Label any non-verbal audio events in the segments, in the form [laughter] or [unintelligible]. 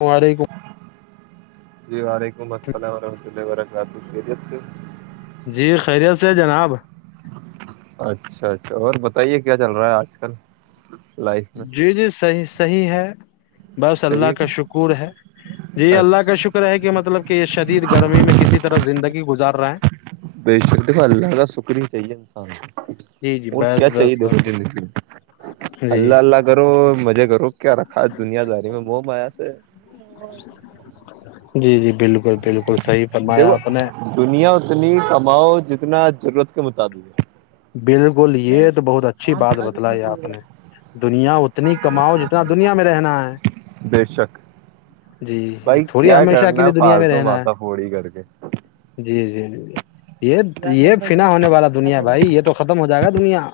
اللام علیکم جی بار ایک بسا اور رہ اد ویر کا تو پیجس جی خیریت سے جناب اچھا اچھا اور بتائیے کیا چل رہا ہے آج کل لائف میں جی جی صحیح صحیح ہے بس اللہ صحیح کا ہے شکر ہے جی اللہ اچھا کا شکر ہے کہ مطلب کہ یہ شدید گرمی میں کسی طرح زندگی گزار ب رہا بے شک د اللہ کا شکرنی چاہیے انسان جی جی اور بس کیا چاہیے بس دیکھو بس زندگی جی اللہ اللہ کرو مزے کرو کیا رکھا دنیاداری میں م مایا سے جی جی بالکل بالکل صحیح فرمایا دیکھو آپ نے دنیا اتنی کماؤ جتنی اتنا ضرورت کے مطابق ہے بالکل یہ تو بہت اچھی بات بتلائی آپ نے دنیا اتنی کماؤ جتنا دنیا میں رہنا ہے بے شک جی تھوڑی ہمیشہ کے لیے دنیا میں پالت رہنا ماتاتا ہے فوڑی کر کے ج یہ یہ فنا ہونے والا دنیا بھائی یہ تو ختم ہو جائے گا دنیا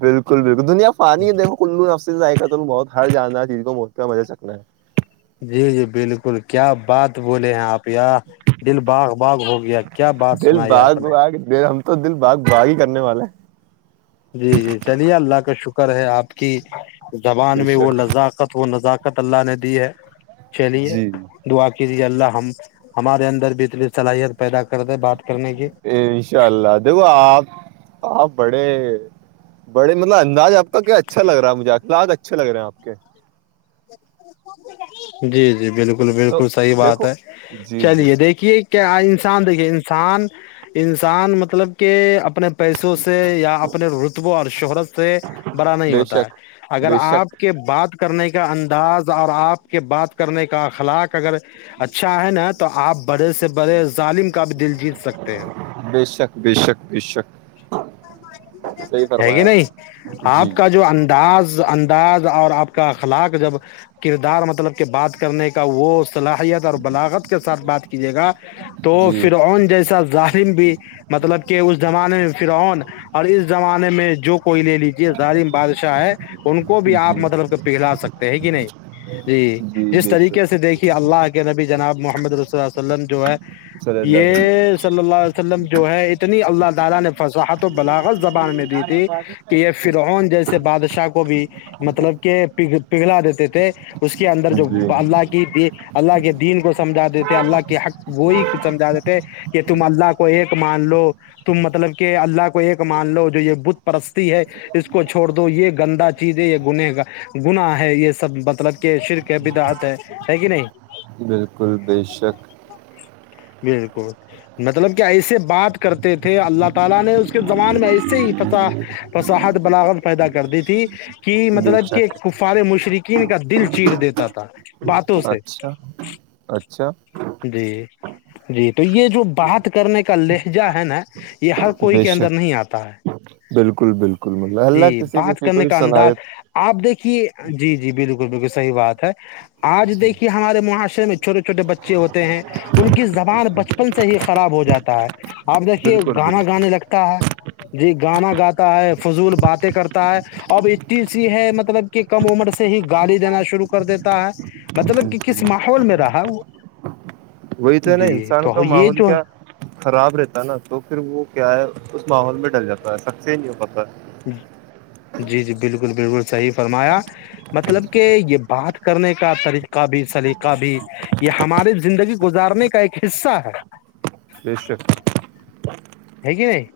بالکل بالکل دنیا پانی ہے دیکھو کلوف سے ائقہ تم بہت ہر جاننا چز موت کا مجہ سکنا ہے جی جی بالکل کیا بات بولے ہیں آپ یار دل باغ باغ ہو گیا کیا بات دل سنائی باگ آپ نے آگ د تو دل باغ باغ ہی کرنے والاے جی جی چلیے اللہ کا شکر ہے آپ کی زبان بے میں وہ شک نزاکت وہ نزاکت اللہ تعالی نے دی ہے چلیے جی دعا کی اللہ ہم ہمارے اندر بہتری اور صلاحیت پیدا کر دے بات کرنے کی انشاء اللہ دیکھو آپ آپ بڑے بڑے مطلب انداز آپ کا کیا اچھا لگ رہا ہے مجھے اخلاق اچھے لگ رہے ہیں آپ کے جی جی بلکل بلکل تو بلکل صحیح بات دیکھو ہے جی جی چلیے دیکھیے کیا انسان دیکھیے انسان انسان مطلب کہ اپنے پیسوں سے یا اپنے رتبے اور شہرت سے بڑا نہیں بے ہوتا ہے شک اگر بے آپ شک کے بات کرنے کا انداز اور آپ کے بات کرنے کا اخلاق اگر اچھا ہے نا تو آپ بڑے سے بڑے ظالم کا بھی دل جیت سکتے ہیں بے شک بے شک بے شک صحیح ہے فرمایا کہ آپ نہیں نے جی آپ کا جو انداز انداز اور آپ کا اخلاق جب کردار مطلب کہ بات کرنے کا وہ صلاحیت اور بلاغت کے ساتھ بات کیجیے گا تو جی فرعون جیسا ظالم بھی مطلب کہ اس زمانے میں فرعون اور اس زمانے میں جو کوئی لے لیجیے ظالم بادشاہ ہے ان کو بھی آپ جی مطلب کہ پلا سکتے ہیں کہ نہیں جی جس بے طریقے شک سے دیکھیے اللہ کے نبی جناب محمد صلی اللہ علیہ وسلمم جو ہے صلی اللہ علیہ یہ صلی اللہ علیہ وسلم وسلم جو ہے اتنی اللہ تعالی نے فصاحت و بلاغت زبان میں دی تھی وسلم۔ کہ یہ فرعون جیسے بادشاہ کو بھی مطلب پگھلا دیتے تھے اس کے اندر جو جی اللہ کی اللہ کے دین کو سمجھا دیتے اللہ کے حق گوئی کو سمجھا دیتے کہ تم اللہ کو ایک مان لو تم مطلب کہ اللہ کو ایک مان لو جو یہ بت پرستی ہے اس کو چھوڑ دو یہ گندہ چیز ہے یہ گنہگار گنا ہے یہ سب مطلب کہ شرک ہے بدعت ہے ہے کہ نہیں بلکل بے شک بلکل مطلب کہ ایسے بات کرتے تھے اللہ تعالی نے اس کے زبان میں ایسے ہی فساحت بلاوت پیدا کر دی تھی کہ بے مطلب کے شک کفارے مشرقی قین کا دل چیر دیتا تھا باتوں سے اچھا اچھا جی جی تو یہ جو بات کرنے کا لہجہ ہے نا یہ ہر کوئی بے کے اندر شک نہیں آتا ہے بالکل بالکل مطلب اللہ جی کسی بات کسی کو کرنے ہی کا انداز صلاحیت آپ دیکھیے جی جی بالکل بالکل صحیح بات ہے آج جی دیکھیے ہمارے معاشرے میں چھوٹے چھوٹے بچے ہوتے ہیں ان کی زبان بچپن سے ہی خراب ہو جاتا ہے آپ دیکھیے بالکل گانا بالکل گانے لگتا ہے جی گانا گاتا ہے فضول باتیں کرتا ہے اب ا ہے مطلب کہ کم عمر سے ہی گالی دینا شروع کر دیتا ہے مطلب کہ جی کس ماحول میں رہا وہی تو نا جی انسان تو کا یہ ماحول جو کیا خراب رہتا نا تو پھر وہ کیا ہے اس ماحول میں ڈل جاتا ہے سک سے ہی نہیں ہو پاتا ہے جی جی بالکل بالکل صحیح فرمایا ہے مطلب جی کہ یہ بات کرنے کا طریقہ بھی سلیقہ بھی یہ ہماری زندگی گزارنے کا ایک حصہ ہے بے شک ہے کہ نہیں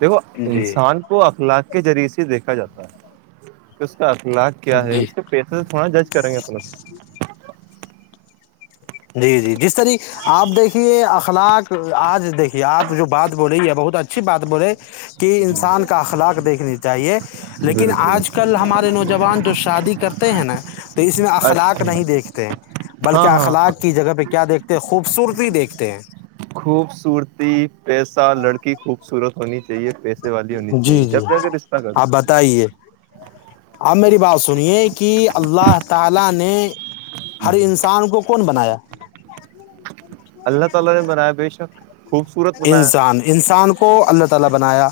دیکھو جی انسان کو اخلاق کے ذریعے سے دیکھا جاتا ہے کہ اس کا اخلاق کیا ہے جی اس کے پیسے سے تھوڑا جج کریں گے اپنا جی جی جس طریح آپ دیکھیے اخلاق آج دیکھیے آپ جو بات بولے بہت اچھی بات بولے کہ جی انسان کا اخلاق دیکھنی چاہیے لیکن بالکل آج کل ہمارے نوجوان جو شادی کرتے ہیں نا اس میں اخلاق اچھا نہیں دیکھتے بلکہ ہاں ہاں اخلاق جگہ پہ کیا دیکھتے ہیں خوبصورتی دیکھتے ہیں خوبصورتی پیسہ لڑکی خوبصورت بنی تھی چاہیے پیسے والی ہونی چاہیے جی جی جب جا کے رشتہ کر آپ بتائیے اپ میری بات سنیے کہ اللہ تعالی نے ہر انسان کو کون بنایا اللہ تعالی نے بنایا بے شک خوبصورت بنایا انسان انسان کو اللہ تعالی بنایا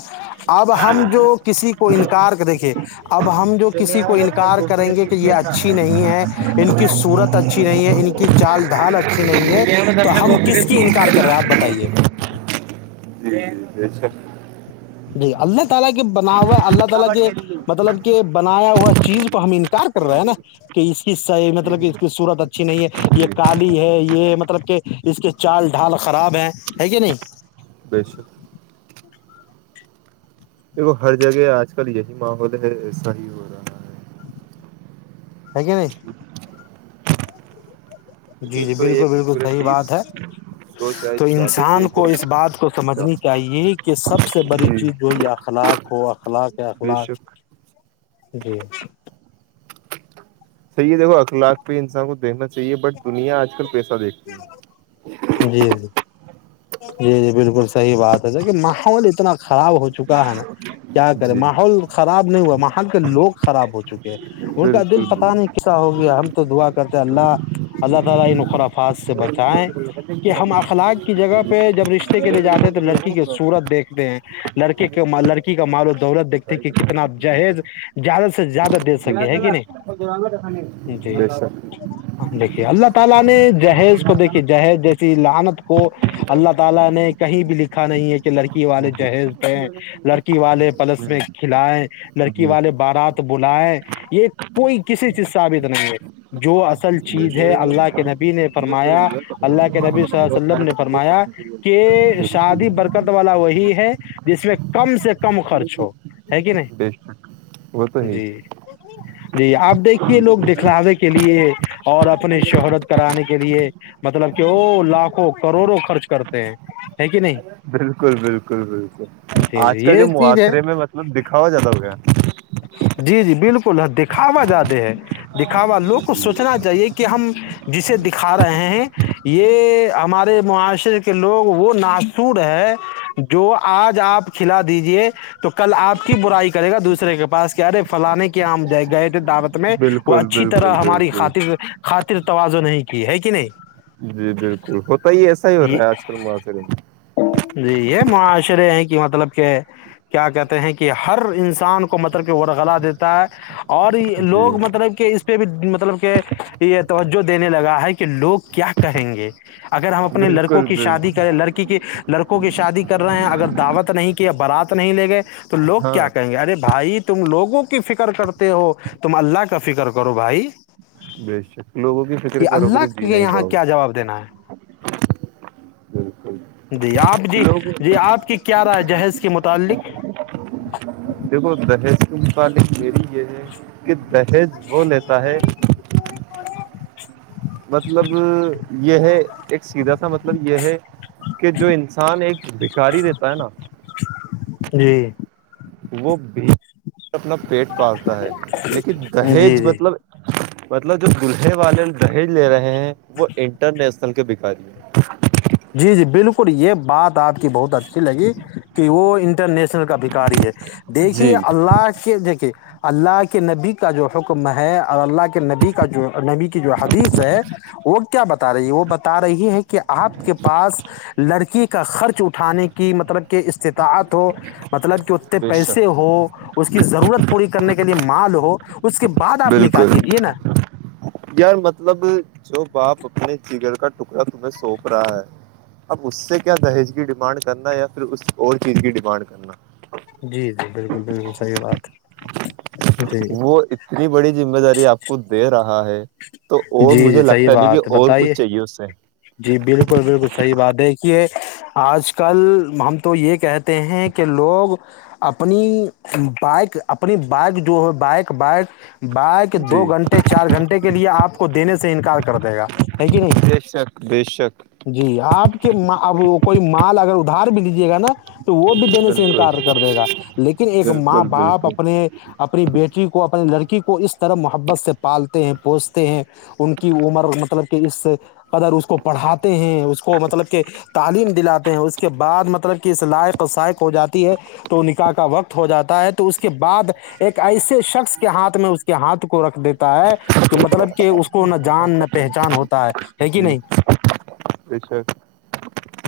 اب ہم جو کسی کو انکار کر دیکھے اب ہم کسی دنیا کو میں سب سے انکار کریں خوبصورت گے کہ چیز یہ پیسہ اچھی نہیں ہے ان کی سورت اچھی نہیں ہے ان کی چال ڈھال اچھی نہیں ہے دنیا میں سب تو سے ہم کس خوبصورت کی انکار کر رہے ہیں آپ چیز بتائیے جی ج جیھا جی اللہ تعالا کی بناوت بابا شریف ہوا چیز کو ہم انکار کر رہے ہے نا کہ اس قصہ ہے مطلب جی اس کی سورت اچھی نہیں ہے یہ کالی ہے یہ مطلب کہ اس کے چال ڈھال خراب ہے ہے کیا نہیں بےشخ [inaudible] دیکھو ہر جگہ آج کل یہی ماحول ہے صحیح ہو رہا ہے ہگین جی جی ایک تو یہ بالکل بالکل کرکرے صحیح بات بیس ہے دو چائے تو چالیس انسان ایک کو بوتل اس بات کو سمجھنی پچاس چاہیے کہ کہ سب سے بڑی جی چیز جو یہ اخلاق ہو اخلاق ایکھ بے لاکھ شک جی صحیح دیکھو اخلاق پہ انسان کو دنا چاہیے بٹ دنیا آج کل پیسہ دیکھتی ہیں جی جی جی جی بالکل صحیح بات ہے س کہ ماحول اتنا خراب ہو چکا ہے نا کیا کرے جی ماحول خراب خراب نہیں ہوا وہاں کے لوگ خراب ہو چکے بالکل [unintelligible] ف سے بالکل بتائیں کہ ہم اخلاق کی جگہ پہ جب رشتے کے لیے جاتے ہیں تو لڑکی کے سورت دیکھتے ہیں لڑکے کے لڑکی کا ملوم دولت دیکتے ہیں کہ کتنا جہیز زیادہ سے زیادہ دے ن سکے ہے جو کہ نہیں جی [unintelligible] جی بے شک [unintelligible] ربی صلی وسلم نے فرمایا جی ب خدا کہ شادی برکت والا وہی ہے جس میں کم سے کم خرچ ہو ہے کہ بے شک وہ تو نہیں ہے ہی جی جی آپ دیکھیے لوگ دکھلاوے کے لیے اور اپنی شہرت کرانے کے لیے مطلب کہ وہ لاکھوں کروڑوں خرچ کرتے ہیں ہے کہ نہیں بالکل بالکل بالکل جی آج جی کل جو یہ چیز ہے معاشرے میں مطلب دکھا ہوا جدا ہو گیا جی جی بالکل ہے دکھاوا زیادہ ہے دکھاوا لوگ کو ہے۔ سوچنا چاہیے کہ ہم جسے دکھا رہے ہیں یہ ہمارے معاشرے لوگ وہ ناسور ہے جو آج آپ کھلا دیجیے تو کل آپ کی برائی کرے گا دوسرے کے پاس کیاارے فلانے کے آم جائے گئے تھے دعوت میں وہ بالکل اچھی بالکل طرح ہماری بالکل خاطر خاطر تواز نہیں کی ہے ک نہیں جی بالکل ہوتا ہی ایسا ہی ہو یہ رہا ہے آج سرم سر جی یہ معاشرے ہیں کہ مطلب کہ کیا کہتے ہیں کہ ہر انسان کو مطلب کہ ورغلا دیتا ہے اور جی لوگ مطلب کہ اس پہ بھی مطلب کہ یہ توجہ دینے لگا ہے کہ لوگ کیا کہیں گے اگر ہم اپنے لڑک بالکل شادی بالکل کریں لڑکی کے لڑکوں کی شادی کر رہے ہیں اگر دعوت نہیں کہ برات نہیں لے گئے تو تو لوگ کیا ہاں کہیں گے ارے بھائی تم لوگوں کی فکر کرتے ہو تم اللہ کا فکر کرو بھائی بے شک لوگوں کی فکر کہ کرو گے اللہ تو جین کے نہا ہی یہاں پاؤ گے کیا جواب دینا ہے بالکل جی آپ جی لوگ جی آپ کی کیا رائے جہیز کے متعلق دیکھو دہج کے متعلق میری یہ ہے کہ پحیض وہ لیتا ہے مطلب یہ ہے ایک سیدھا سا مطلب یہ ہے کہ جو انسان ایک بھکاری رہتا ہے نا ای وہ بھی اپنا پیٹ پالتا ہے لیکن جی دہیج جی مطلب مطلب جو دولہے والے دہیج لے رہے ہیں وہ انٹرنییشنل کے بھکاری ہیں جی جی بالکل یہ بات آپ کی بہت اچھی لگی کہ وہ انٹرنیشنل کا بھیکاری ہے دیکھی جی اللہ کے د کہ اللہ کے نبی کا جو حکم ہے اور اللہ کے نبی کا جو نبی کی جو حدیث ہے وہ کیا بتا رہی ہے وہ بتا رہی ہے کہ آپ کے پاس لڑکی کا خرچ اٹھانے کی مطلب کہ استطاعت ہو مطلب کہ اتتے بے پیسے شک ہو اس کی ضرورت پوری کرنے کے لیے مال ہو اس کے بعد آپ نکاح بالکل کیجیے نا یار مطلب جو باپ اپنے جگر کا ٹکڑا تمہیں سوپ رہا ہے اب اس سے کیا دہیج کی ڈیمانڈ کرنا یا پھر اس اور چیز کی ڈیمانڈ کرنا جی جی بالکل بالکل صحیح بات جی وہ اتنی بڑی ذمہ داری آپ کو دے رہا ہے تو اور جی جی مجھے صحیح لگتا نہیں کہ بات ہے اور بتائیے کچھ چاہیے اس سے جی بالکل بالکل صحیح بات دیکھیے آج کل ہم تو یہ کہتے ہیں کہ لوگ اپنی بائک اپنی بائک جو ہے بائک بائک بائک دو جی گھنٹے چار گھنٹے کے لیے آپ کو دینے سے انکار کر دے گا ہے کہ نہیں بے شک بے شک جی آپ کے ماں اب کوئی مال اگر ادھار بھی دیجیے گا نا تو وہ بھی دینے سے بالکل انکار کر دے گا لیکن ایک ماں بالکل باپ بالکل اپنے اپنی بیٹی لکی کو اپنے لڑکی کو اس طرح محبت سے پالتے ہیں پوس ہیں ان کی عمر مطلب کہ اس قدر اس کو پڑھاتے ہیں اس کو مطلب کہ تعلیم دلاتے ہیں اس کے بعد مطلب کہ اس لائق و سائق ہو جاتی ہے تو نکاح کا وقت ہو جاتا ہے تو اس کے بعد ایک ایسے شخص کے ہاتھ میں اس کے ہاتھ کو رکھ دیتا ہے کہ کہ مطلب کہ اس کو نہ جان نہ پہچان ہوتا ہے ہے کہ نہیں ایھا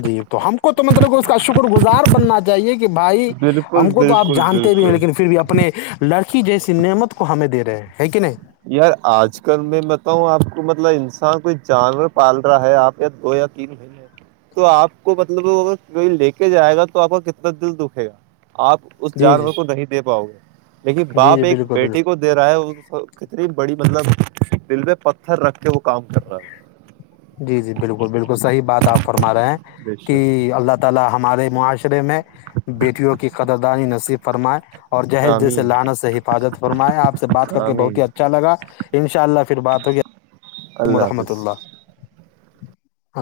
جی تو ہم کو تو مطلب اس کا شکر گزار بننا چاہیے کہ بھائی بالکل ہم کو تو آپ بالکل جانتے بھی نہیں بالکل لیکن پھر بھی اپنے لڑکی جیسی نعمت کو ہمیں دے رہے ہیں کہ نہیں یار آج کل میں بتاؤں آپ کو مطلب انسان کوئی جانور پال رہا ہے آپ یا دو یا تین مہینے تو آپ کو مطلب ا کوئی لے کے جائے گا تو آپ کو کتنا دل دکھے گا آپ اس جی جی جانور کو نہیں دے پاؤ گے دیکھیے جی جی باپ ایک بالکل بیٹی کو بالکل دے رہا ہے بڑی مطلب دل میں پتھر رکھ کے وہ کام کر رہا ہے جی جی بالکل بالکل صحیح بات آپ فرما رہے ہیں بے کہ شک اللہ تعالیہ ہمارے معاشرے میں بیٹیوں کی قدردانی نصیب فرمائے اور جہیز جیسے آمین لانت سے حفاظت فرماائے آپ سے بات کر کے آمین بہت ہی اچھا لگا ان شاء اللہ پھر بات ہو گیا اللہ حافظ